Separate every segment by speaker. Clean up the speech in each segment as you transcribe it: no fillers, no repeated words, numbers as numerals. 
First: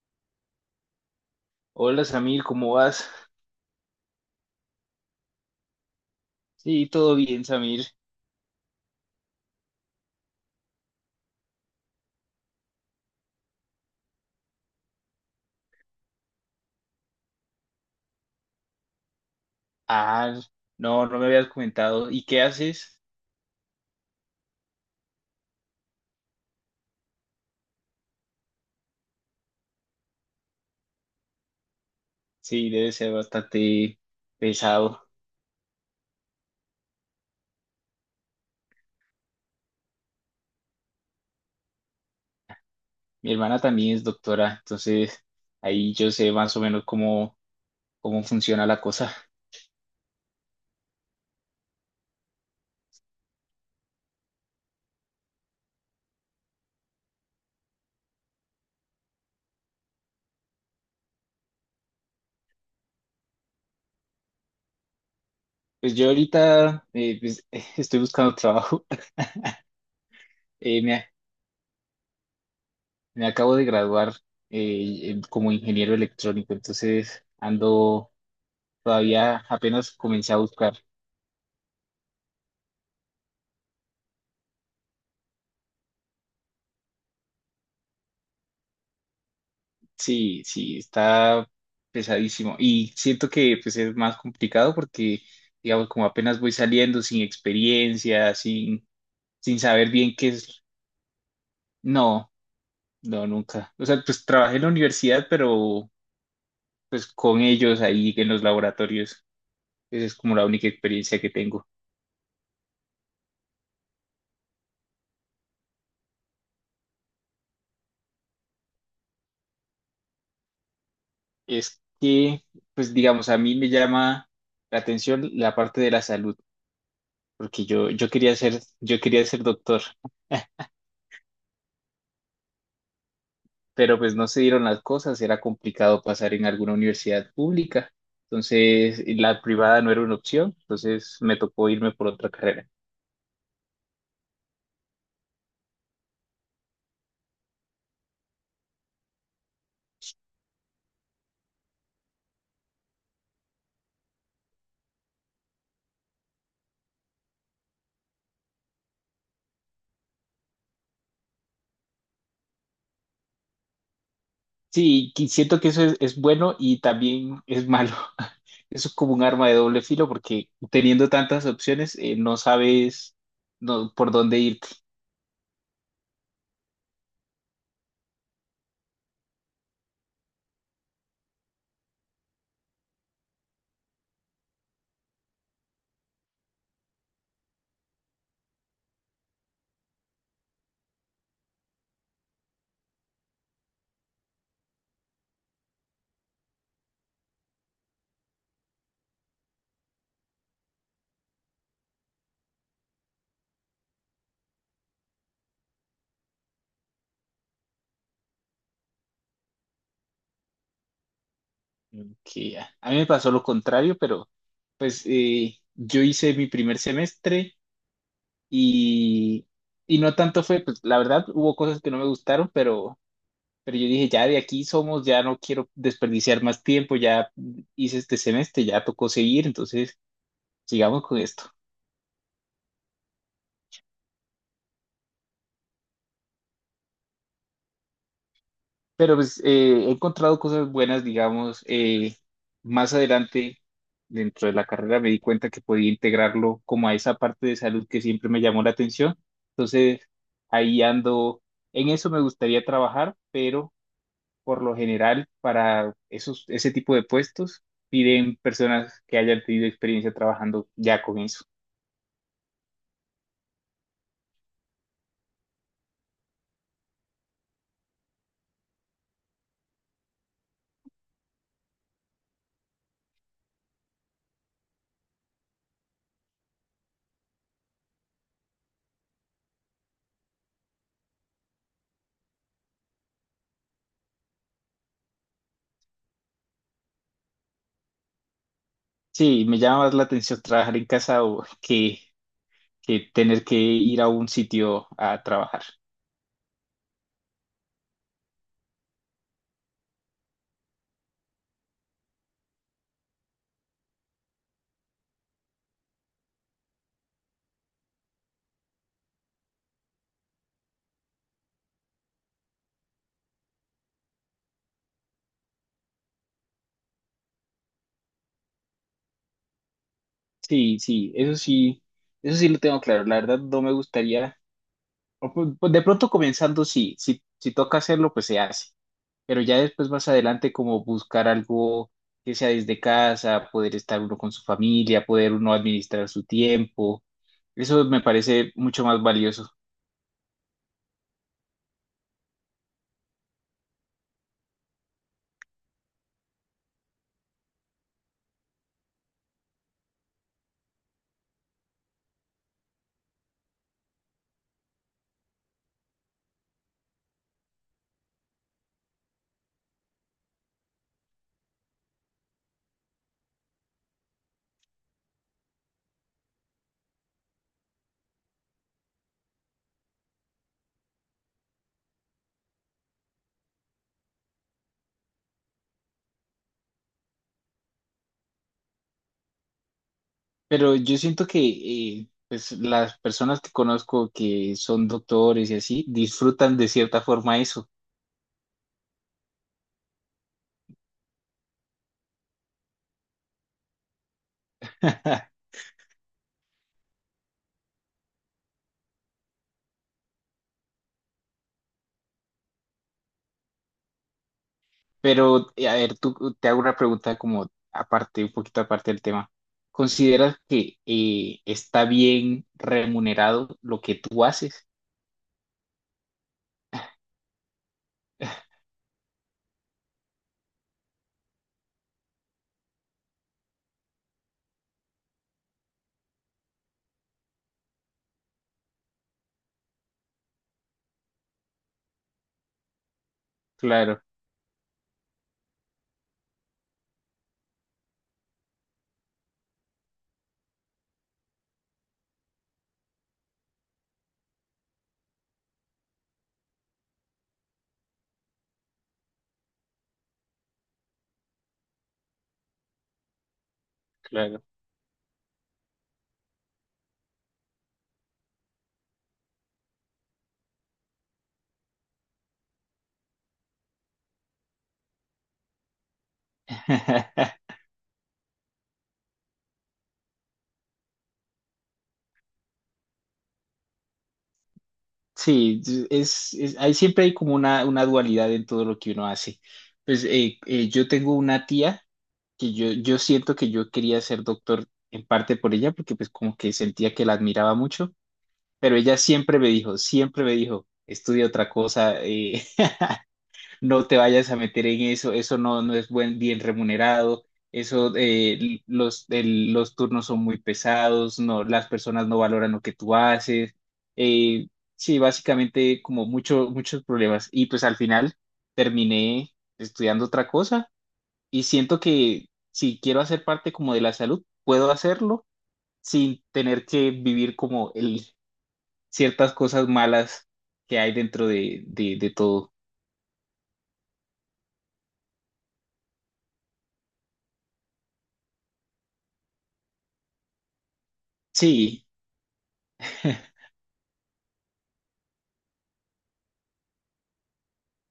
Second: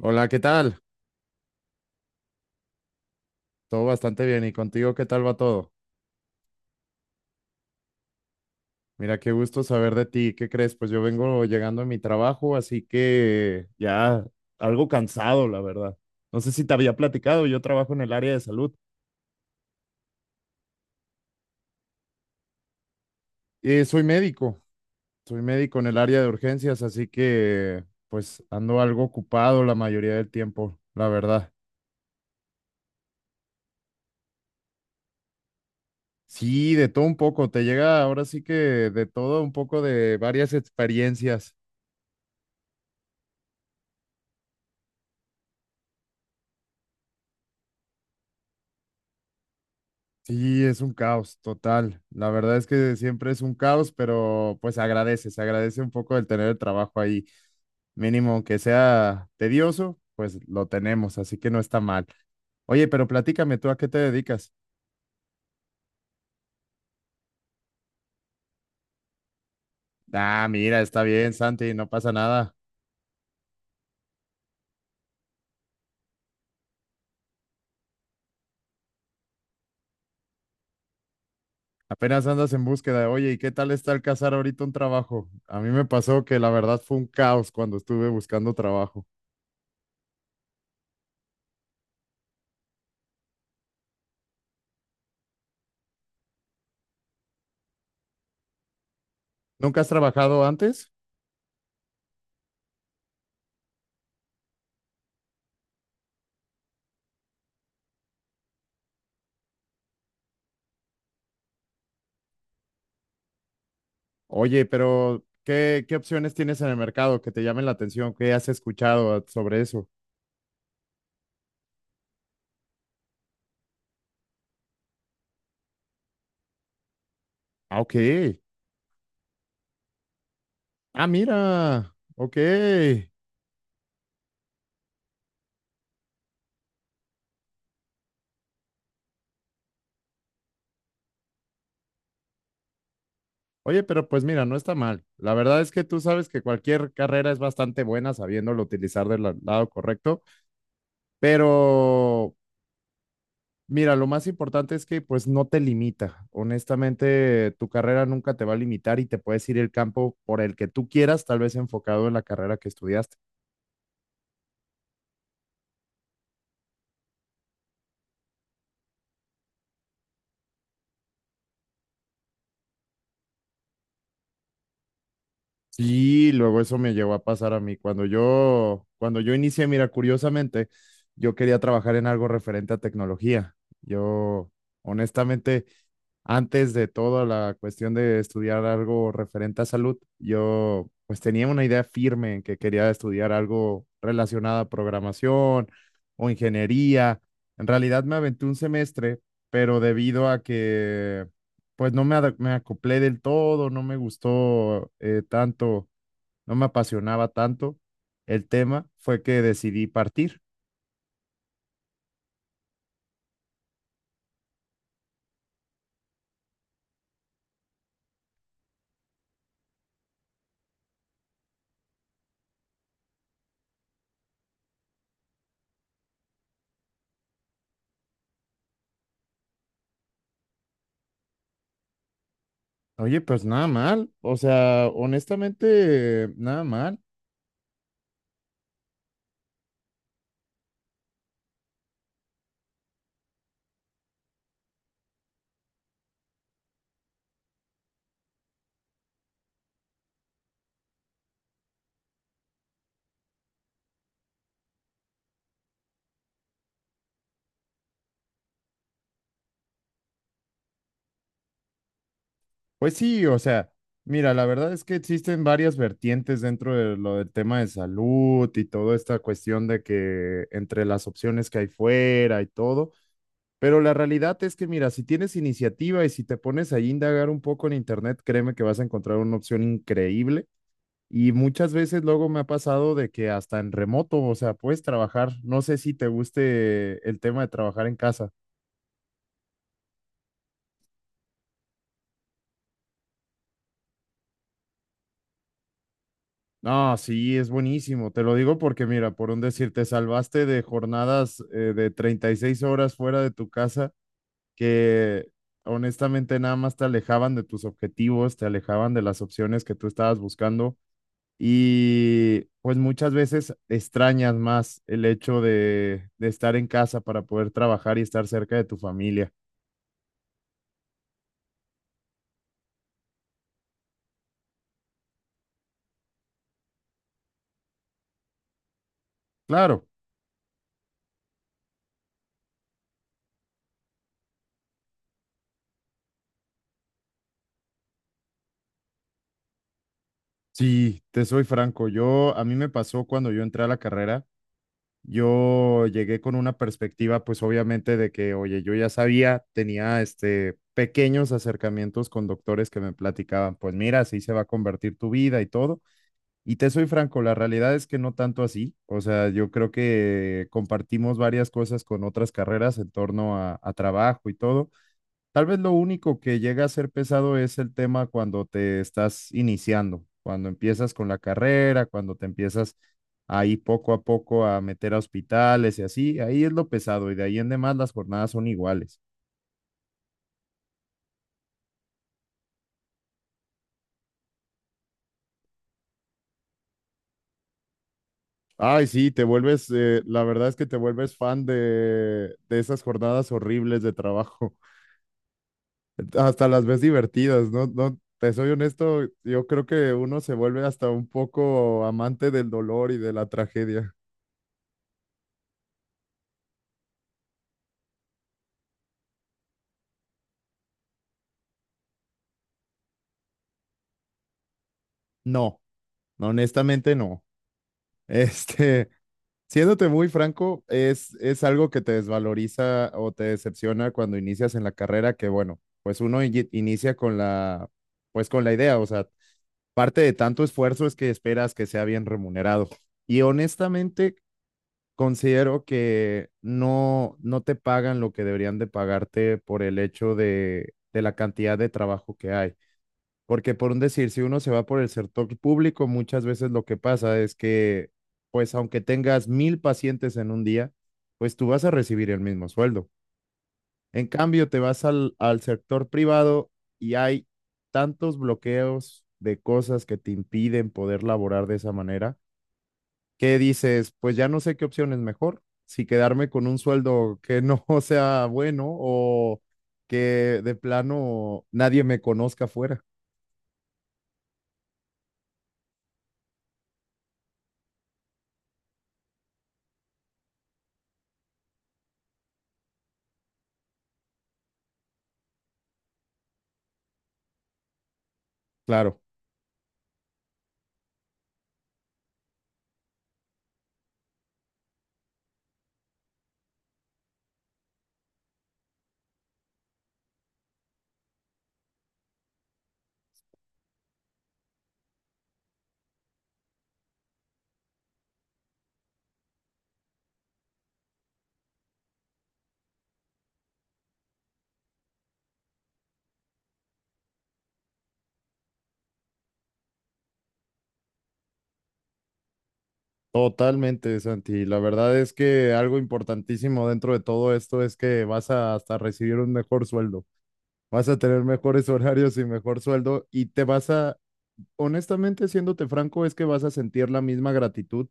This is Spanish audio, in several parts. Speaker 1: Hola, ¿qué tal?
Speaker 2: Hola Samir, ¿cómo vas?
Speaker 1: Todo bastante bien. ¿Y contigo qué tal va todo?
Speaker 2: Sí, todo bien, Samir.
Speaker 1: Mira, qué gusto saber de ti. ¿Qué crees? Pues yo vengo llegando a mi trabajo, así que ya algo cansado, la verdad. No sé si te había platicado, yo trabajo en el área de salud.
Speaker 2: Ah, no, no me habías comentado. ¿Y qué haces?
Speaker 1: Soy médico, soy médico en el área de urgencias, así que pues ando algo ocupado la mayoría del tiempo, la verdad.
Speaker 2: Sí, debe ser bastante pesado.
Speaker 1: Sí, de todo un poco, te llega ahora sí que de todo un poco de varias experiencias.
Speaker 2: Mi hermana también es doctora, entonces ahí yo sé más o menos cómo, cómo funciona la cosa.
Speaker 1: Sí, es un caos total. La verdad es que siempre es un caos, pero pues agradece, se agradece un poco el tener el trabajo ahí. Mínimo que sea tedioso, pues lo tenemos, así que no está mal. Oye, pero platícame tú a qué te dedicas.
Speaker 2: Pues yo ahorita estoy buscando trabajo.
Speaker 1: Ah, mira,
Speaker 2: Eh,
Speaker 1: está
Speaker 2: me,
Speaker 1: bien, Santi, no pasa nada.
Speaker 2: me acabo de graduar en- como ingeniero electrónico, entonces ando todavía apenas comencé a buscar.
Speaker 1: Apenas andas en búsqueda. Oye, ¿y qué tal está el cazar ahorita un trabajo? A mí me pasó que la verdad fue un caos cuando estuve buscando trabajo.
Speaker 2: Sí, sí, está pesadísimo. Y siento que pues es más complicado porque, digamos, como apenas voy saliendo sin experiencia, sin
Speaker 1: ¿Nunca has
Speaker 2: saber bien qué
Speaker 1: trabajado
Speaker 2: es.
Speaker 1: antes?
Speaker 2: No, no, nunca. O sea, pues trabajé en la universidad, pero pues con ellos ahí en los laboratorios. Esa es como la única experiencia que tengo.
Speaker 1: Oye, pero ¿qué opciones tienes en el mercado que te llamen la atención? ¿Qué has escuchado sobre eso?
Speaker 2: Es que, pues digamos, a mí me llama la atención la parte de la salud, porque
Speaker 1: Ah, ok.
Speaker 2: yo quería ser doctor.
Speaker 1: Ah, mira. Ok.
Speaker 2: Pero pues no se dieron las cosas, era complicado pasar en alguna universidad pública, entonces la privada no era una opción, entonces me tocó irme por otra carrera.
Speaker 1: Oye, pero pues mira, no está mal. La verdad es que tú sabes que cualquier carrera es bastante buena sabiéndolo utilizar del lado correcto, pero mira, lo más importante es que pues no te limita. Honestamente, tu carrera nunca te va a limitar y te puedes ir el campo por el que tú quieras, tal vez enfocado en la carrera que estudiaste.
Speaker 2: Sí, qui- siento que eso es bueno y también es malo. Eso es como un arma de doble filo porque teniendo tantas opciones no sabes no- por dónde irte.
Speaker 1: Sí, luego eso me llegó a pasar a mí. Cuando yo inicié, mira, curiosamente, yo quería trabajar en algo referente a tecnología. Yo, honestamente, antes de toda la cuestión de estudiar algo referente a salud, yo pues tenía una idea firme en que quería estudiar algo relacionado a programación o ingeniería. En realidad me aventé un semestre, pero debido a que pues no me, ada- me acoplé del todo, no me gustó tanto, no me apasionaba tanto el tema, fue que decidí partir.
Speaker 2: Que ya. A mí me pasó lo contrario, pero pues yo hice mi primer semestre y, y no tanto fue, pues la verdad hubo cosas que no me gustaron, pero yo dije, ya de aquí somos, ya no quiero desperdiciar más tiempo, ya hice este semestre, ya tocó seguir, entonces sigamos con esto.
Speaker 1: Oye, pues nada mal, o sea, honestamente, nada mal.
Speaker 2: Pero pues he encontrado cosas buenas, digamos, más adelante dentro de la carrera me di cuenta que podía integrarlo como a esa parte de salud que siempre me llamó la atención. Entonces ahí ando, en eso me gustaría trabajar, pero por lo general para esos, ese tipo de puestos piden personas que hayan tenido experiencia trabajando ya con eso.
Speaker 1: Pues sí, o sea, mira, la verdad es que existen varias vertientes dentro de lo del tema de salud y toda esta cuestión de que entre las opciones que hay fuera y todo. Pero la realidad es que, mira, si tienes iniciativa y si te pones ahí a indagar un poco en internet, créeme que vas a encontrar una opción increíble. Y muchas veces luego me ha pasado de que hasta en remoto, o sea, puedes trabajar. No sé si te guste el tema de trabajar en casa.
Speaker 2: Sí, me llama más la atención trabajar en casa o que tener que ir a un sitio a trabajar.
Speaker 1: No, sí, es buenísimo. Te lo digo porque, mira, por un decir, te salvaste de jornadas de 36 horas fuera de tu casa que honestamente nada más te alejaban de tus objetivos, te alejaban de las opciones que tú estabas buscando. Y pues muchas veces extrañas más el hecho de estar en casa para poder trabajar y estar cerca de tu familia.
Speaker 2: Sí, sí, eso sí, eso sí lo tengo claro. La verdad no me gustaría, o pu- pues de pronto comenzando sí, si, toca hacerlo, pues se hace. Pero ya
Speaker 1: Claro,
Speaker 2: después más adelante como buscar algo que sea desde casa, poder estar uno con su familia, poder uno administrar su tiempo. Eso me parece mucho más valioso.
Speaker 1: sí, te soy franco, yo a mí me pasó cuando yo entré a la carrera, yo llegué con una perspectiva pues obviamente de que, oye, yo ya sabía, tenía este pequeños acercamientos con doctores que me platicaban, pues mira, así se va a convertir tu vida y todo. Y te soy franco, la realidad es que no tanto así. O sea, yo creo que compartimos varias cosas con otras carreras en torno a trabajo y todo. Tal vez lo único que llega a ser pesado es el tema cuando te estás iniciando, cuando empiezas con la carrera, cuando te empiezas ahí poco a poco a meter a hospitales y así. Ahí es lo pesado y de ahí en demás las jornadas son iguales.
Speaker 2: Pero yo siento que pues, las personas que conozco que son doctores y así disfrutan de cierta forma eso.
Speaker 1: Ay, sí, te vuelves, la verdad es que te vuelves fan de esas jornadas horribles de trabajo. Hasta las ves divertidas, ¿no? No, te soy honesto, yo creo que uno se vuelve hasta un poco amante del dolor y de la tragedia.
Speaker 2: Pero, a ver, tú te hago una pregunta como aparte, un poquito aparte del tema. ¿Consideras que está bien remunerado lo que tú haces?
Speaker 1: No, honestamente no. Este, siéndote muy franco, es algo que te desvaloriza o te decepciona cuando inicias en la carrera, que bueno, pues uno inicia con la, pues con la idea, o sea, parte de tanto esfuerzo es que esperas que sea bien remunerado. Y
Speaker 2: Claro,
Speaker 1: honestamente, considero que no, no te pagan lo que deberían de pagarte por el hecho de la cantidad de trabajo que hay. Porque por un decir, si uno se va por el sector público, muchas veces lo que pasa es que, pues aunque tengas mil pacientes en un día, pues tú vas a recibir el mismo sueldo. En
Speaker 2: claro.
Speaker 1: cambio, te vas al sector privado y hay tantos bloqueos de cosas que te impiden poder laborar de esa manera, que dices, pues ya no sé qué opción es mejor, si quedarme con un sueldo que no sea bueno o que de plano nadie me conozca afuera.
Speaker 2: Sí, es- hay, siempre hay como una dualidad en todo lo que uno hace. Pues yo tengo una tía. Que yo siento que yo quería ser doctor en parte por ella, porque pues como que sentía que la admiraba mucho, pero ella
Speaker 1: Claro,
Speaker 2: siempre me dijo, estudia otra cosa, no te vayas a meter en eso, eso no, no es buen, bien remunerado, eso, los, el- los turnos son muy pesados, no, las personas no valoran lo que tú haces, eh, sí, básicamente como mucho, muchos problemas, y pues al final terminé estudiando otra cosa y siento que si quiero hacer parte como de la salud, puedo hacerlo sin tener que vivir como el, ciertas cosas malas que hay dentro de todo.
Speaker 1: totalmente, Santi. La verdad es que algo importantísimo dentro de todo esto es que vas a hasta recibir un mejor sueldo, vas a tener mejores
Speaker 2: Sí,
Speaker 1: horarios y mejor sueldo y te vas a, honestamente, siéndote franco, es que vas a sentir la misma gratitud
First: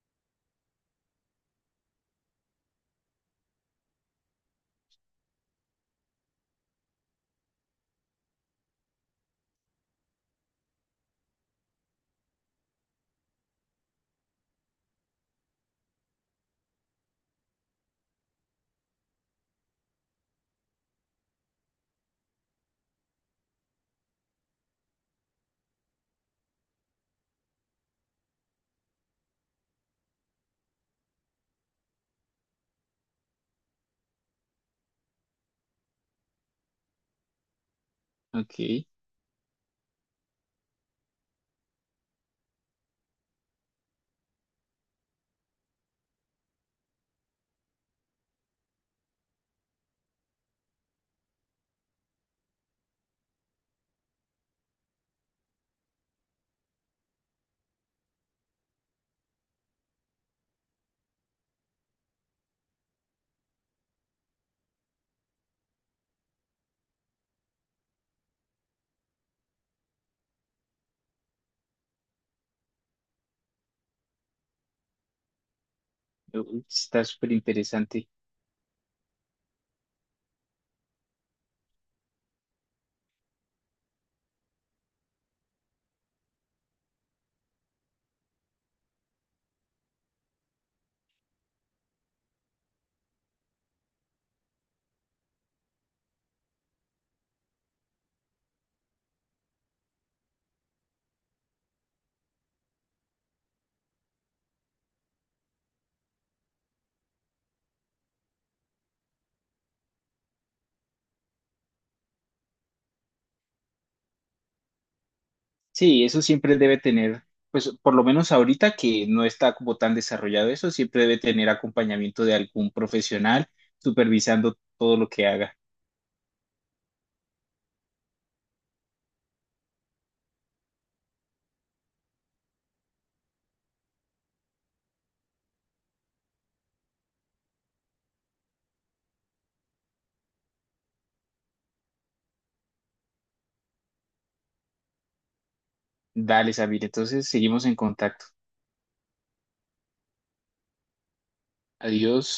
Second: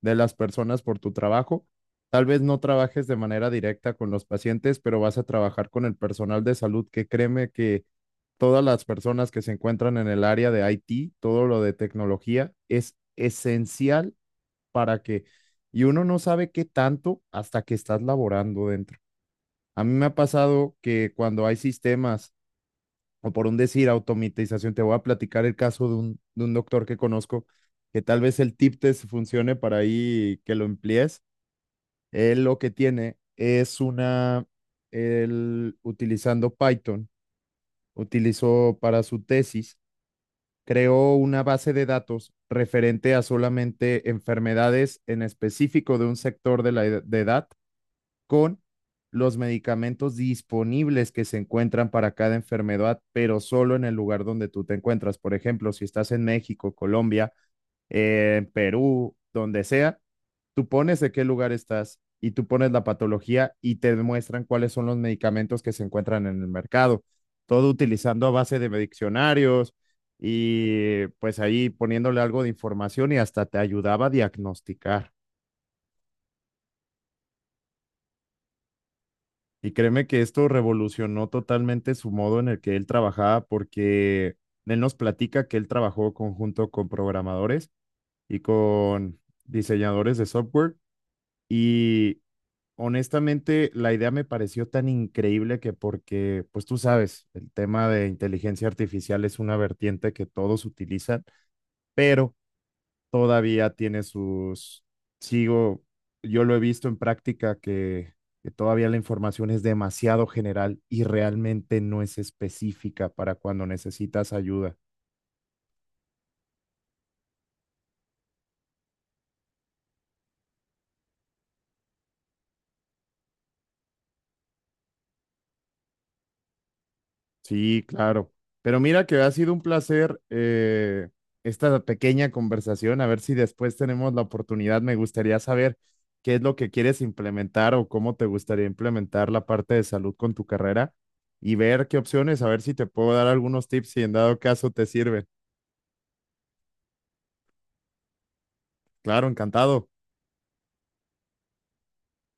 Speaker 1: de las personas por tu trabajo. Tal vez no trabajes de manera directa con los pacientes, pero vas a trabajar con el personal de salud, que créeme que todas las personas que se encuentran en el área de IT, todo lo de tecnología, es esencial para que, y uno no sabe qué tanto hasta que estás laborando dentro. A mí me ha pasado que cuando hay sistemas o por un decir, automatización. Te voy a platicar el caso de un doctor que conozco, que tal vez el tip test funcione para ahí que lo emplees. Él lo que tiene es una, él utilizando Python, utilizó
Speaker 2: ok.
Speaker 1: para su tesis, creó una base de datos referente a solamente enfermedades en específico de un sector de la de edad con los medicamentos disponibles que se encuentran para cada enfermedad, pero solo en el lugar donde tú te encuentras. Por ejemplo, si estás en México, Colombia, Perú, donde sea, tú pones de qué lugar estás y tú pones la patología y te demuestran cuáles son los medicamentos que se encuentran en el mercado. Todo utilizando a base de diccionarios y pues ahí poniéndole algo de información y hasta te ayudaba a diagnosticar.
Speaker 2: Uy, está súper interesante.
Speaker 1: Y créeme que esto revolucionó totalmente su modo en el que él trabajaba, porque él nos platica que él trabajó conjunto con programadores y con diseñadores de software. Y honestamente, la idea me pareció tan increíble que porque, pues tú sabes, el tema de inteligencia artificial es una vertiente que todos utilizan, pero todavía tiene sus, sigo, yo lo he visto en práctica que todavía la información es demasiado general y realmente no es específica para cuando necesitas ayuda.
Speaker 2: Sí, eso siempre debe tener, pues por lo menos ahorita que no está como tan desarrollado eso, siempre debe tener acompañamiento de algún profesional supervisando todo lo que haga.
Speaker 1: Sí, claro. Pero mira que ha sido un placer esta pequeña conversación. A ver si después tenemos la oportunidad. Me gustaría saber qué es lo que quieres implementar o cómo te gustaría implementar la parte de salud con tu carrera y ver qué opciones, a ver si te puedo dar algunos tips si en dado caso te sirven.
Speaker 2: Dale, Sabine, entonces seguimos en contacto.
Speaker 1: Claro, encantado.
Speaker 2: Adiós.